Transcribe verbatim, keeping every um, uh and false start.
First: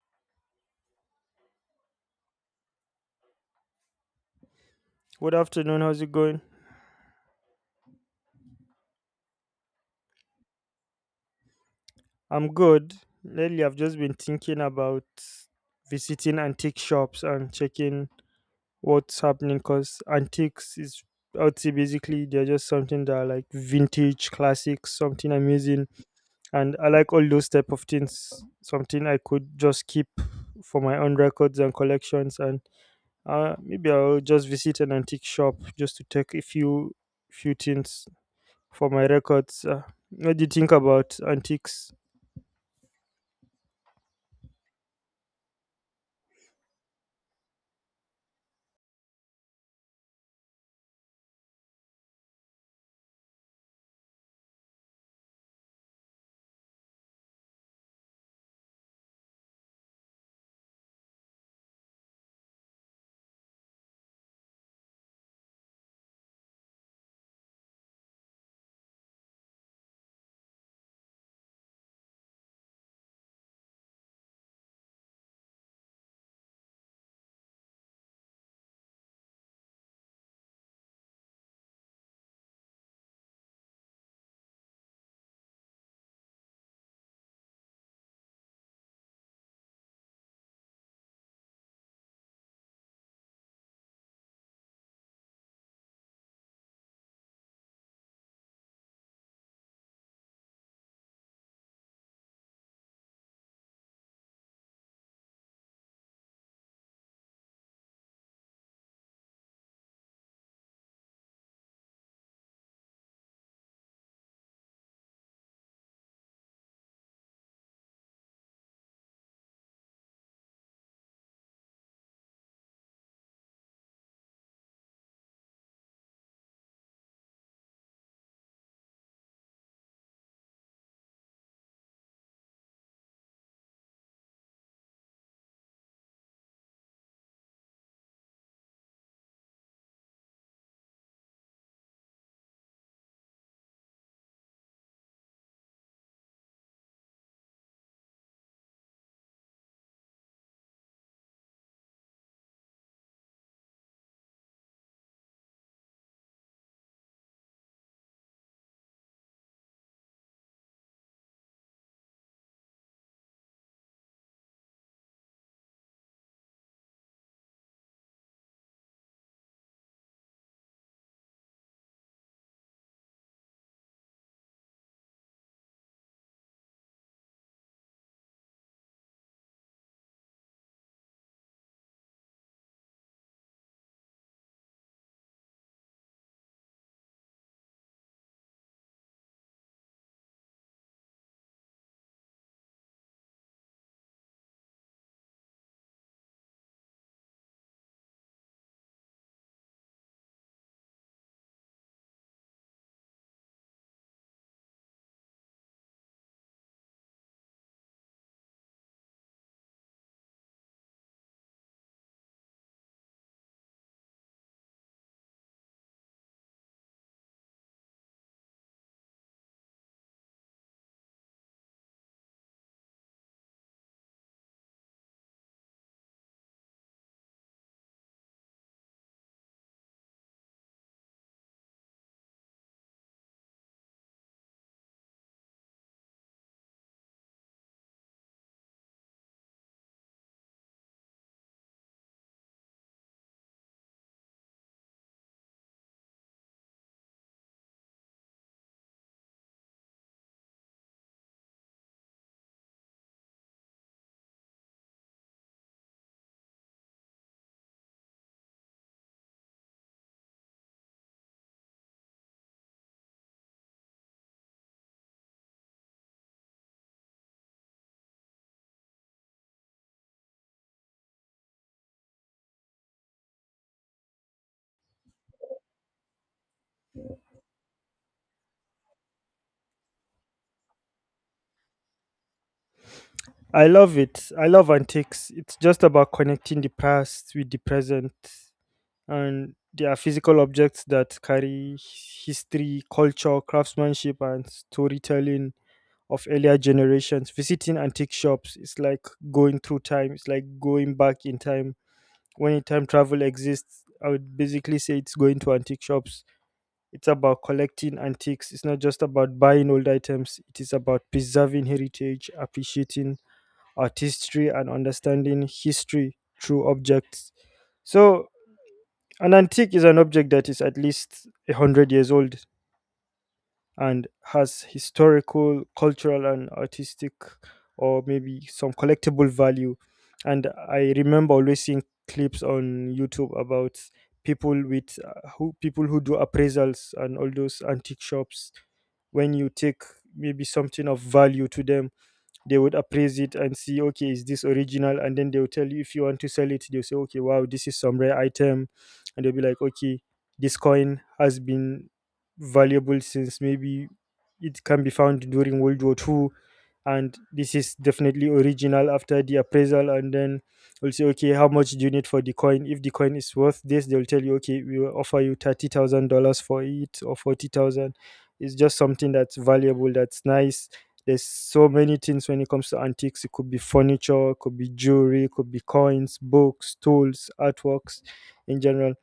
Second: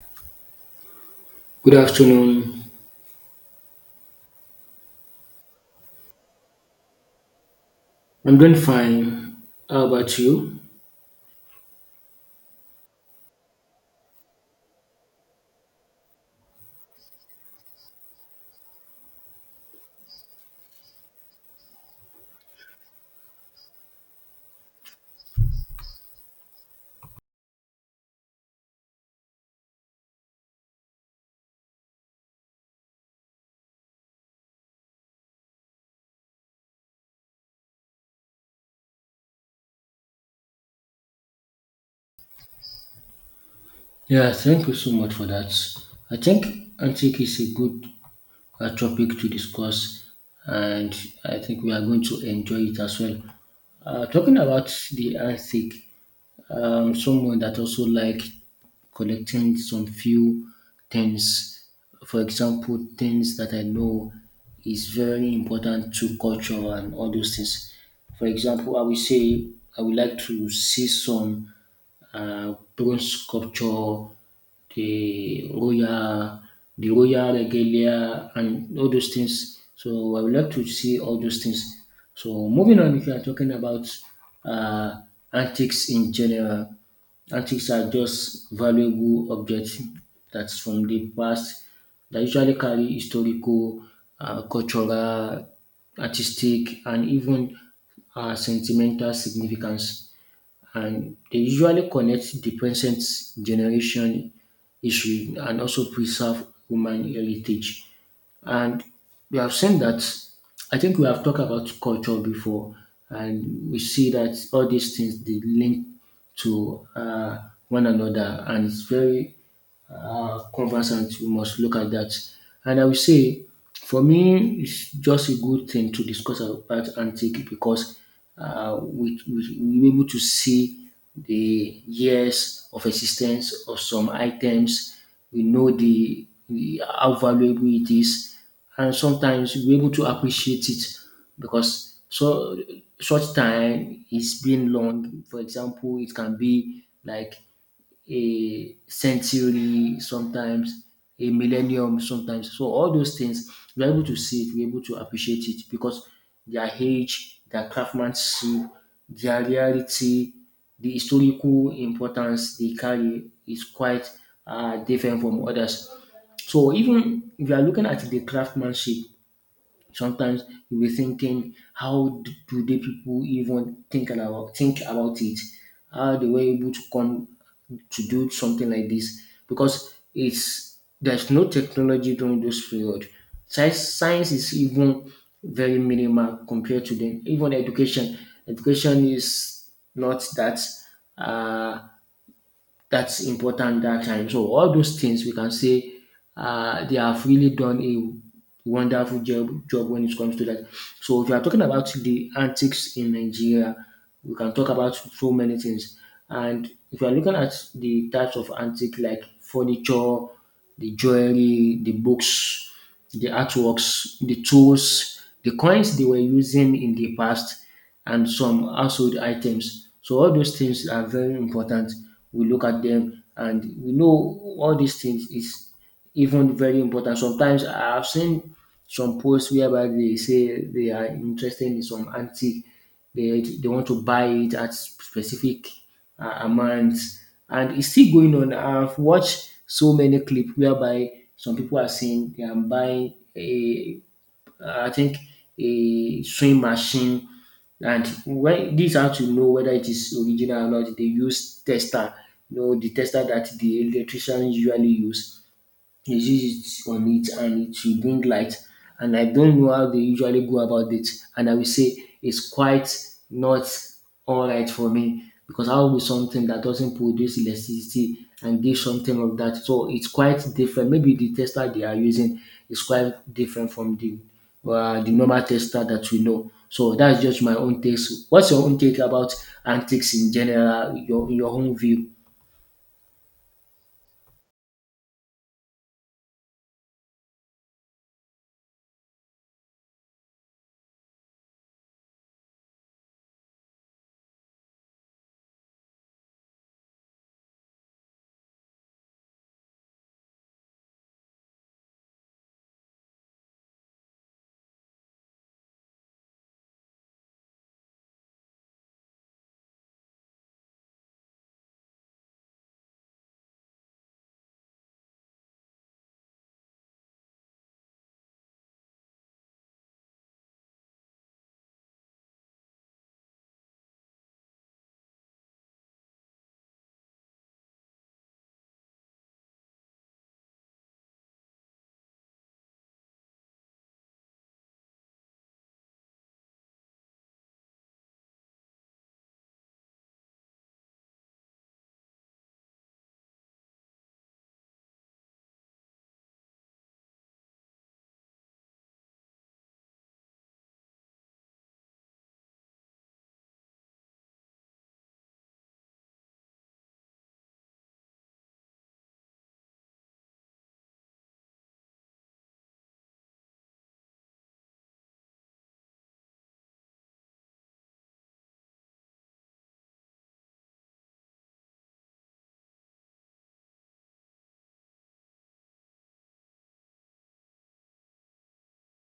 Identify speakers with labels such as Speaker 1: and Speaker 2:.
Speaker 1: Good afternoon.
Speaker 2: Good afternoon. How's it going?
Speaker 1: I'm doing fine. How about you?
Speaker 2: I'm good. Lately, I've just been thinking about visiting antique shops and checking what's happening because antiques is, I would say, basically, they're just something that are like vintage, classics, something amazing. And I like all those type of things, something I could just keep for my own records and collections. And uh, maybe I'll just visit an antique shop just to take a few, few things for my records. Uh, what do you think about antiques?
Speaker 1: Yeah, thank you so much for that. I think antique is a good uh, topic to discuss, and I think we are going to enjoy it as well. Uh, talking about the Arctic, um, someone that also like collecting some few things. For example, things that I know is very important to culture and all those things. For example, I will say I would like to see some uh, bronze sculpture the royal, the royal regalia, and all those things. So I would like to see all those things. So moving on, if you are talking about uh, antiques in general, antiques are just valuable objects that's from the past that usually carry historical, uh, cultural, artistic, and even uh, sentimental significance and they usually connect the present generation history and also preserve human heritage. And we have seen that I think we have talked about culture before, and we see that all these things they link to uh, one another, and it's very uh, conversant. We must look at that. And I will say, for me, it's just a good thing to discuss about antique because uh, we, we, we were able to see the years of existence of some items. We know the, the how valuable it is, and sometimes we're able to appreciate it because so such time is being long. For example, it can be like a century sometimes, a millennium sometimes. So all those things, we're able to see it, we're able to appreciate it because their age, their craftsmanship, their reality, the historical importance they carry is quite uh, different from others. So even if you are looking at the craftsmanship, sometimes you be thinking how d- do they people even think about think about it how they were able to come to do something like this because it's there's no technology during those period science science is even very minimal compared to them even education education is not that uh, that's important that time. So all those things we can say uh, they have really done a wonderful job, job when it comes to that. So if you are talking about the antics in Nigeria, we can talk about so many things. And if you are looking at the types of antique like furniture, the jewelry, the books, the artworks, the tools, the coins they were using in the past, and some household items. So all those things are very important. We look at them and we know all these things is even very important. Sometimes I've seen some posts whereby they say they are interested in some antique, they, they want to buy it at specific uh, amounts, and it's still going on. I've watched so many clips whereby some people are saying they are buying a uh, I think a sewing machine. And when this how to know whether it is original or not, they use tester. You know the tester that the electrician usually use. They use it on it and it will bring light. And I don't know how they usually go about it. And I will say it's quite not all right for me because I will be something that doesn't produce electricity and give something of that. So it's quite different. Maybe the tester they are using is quite different from the uh, the normal tester that we know. So that's just my own take. What's your own take about antics in general, your your own view?
Speaker 2: I love it. I love antiques. It's just about connecting the past with the present. And they are physical objects that carry history, culture, craftsmanship, and storytelling of earlier generations. Visiting antique shops is like going through time, it's like going back in time. When time travel exists, I would basically say it's going to antique shops. It's about collecting antiques. It's not just about buying old items, it is about preserving heritage, appreciating artistry, and understanding history through objects. So, an antique is an object that is at least one hundred years old and has historical, cultural, and artistic, or maybe some collectible value. And I remember always seeing clips on YouTube about people with uh, who people who do appraisals and all those antique shops. When you take maybe something of value to them, they would appraise it and see, okay, is this original? And then they'll tell you, if you want to sell it, they'll say, okay, wow, this is some rare item. And they'll be like, okay, this coin has been valuable since, maybe it can be found during world war Two, and this is definitely original after the appraisal. And then we'll say, okay, how much do you need for the coin? If the coin is worth this, they'll tell you, okay, we will offer you thirty thousand dollars for it, or forty thousand. It's just something that's valuable, that's nice. There's so many things when it comes to antiques. It could be furniture, it could be jewelry, it could be coins, books, tools, artworks in general.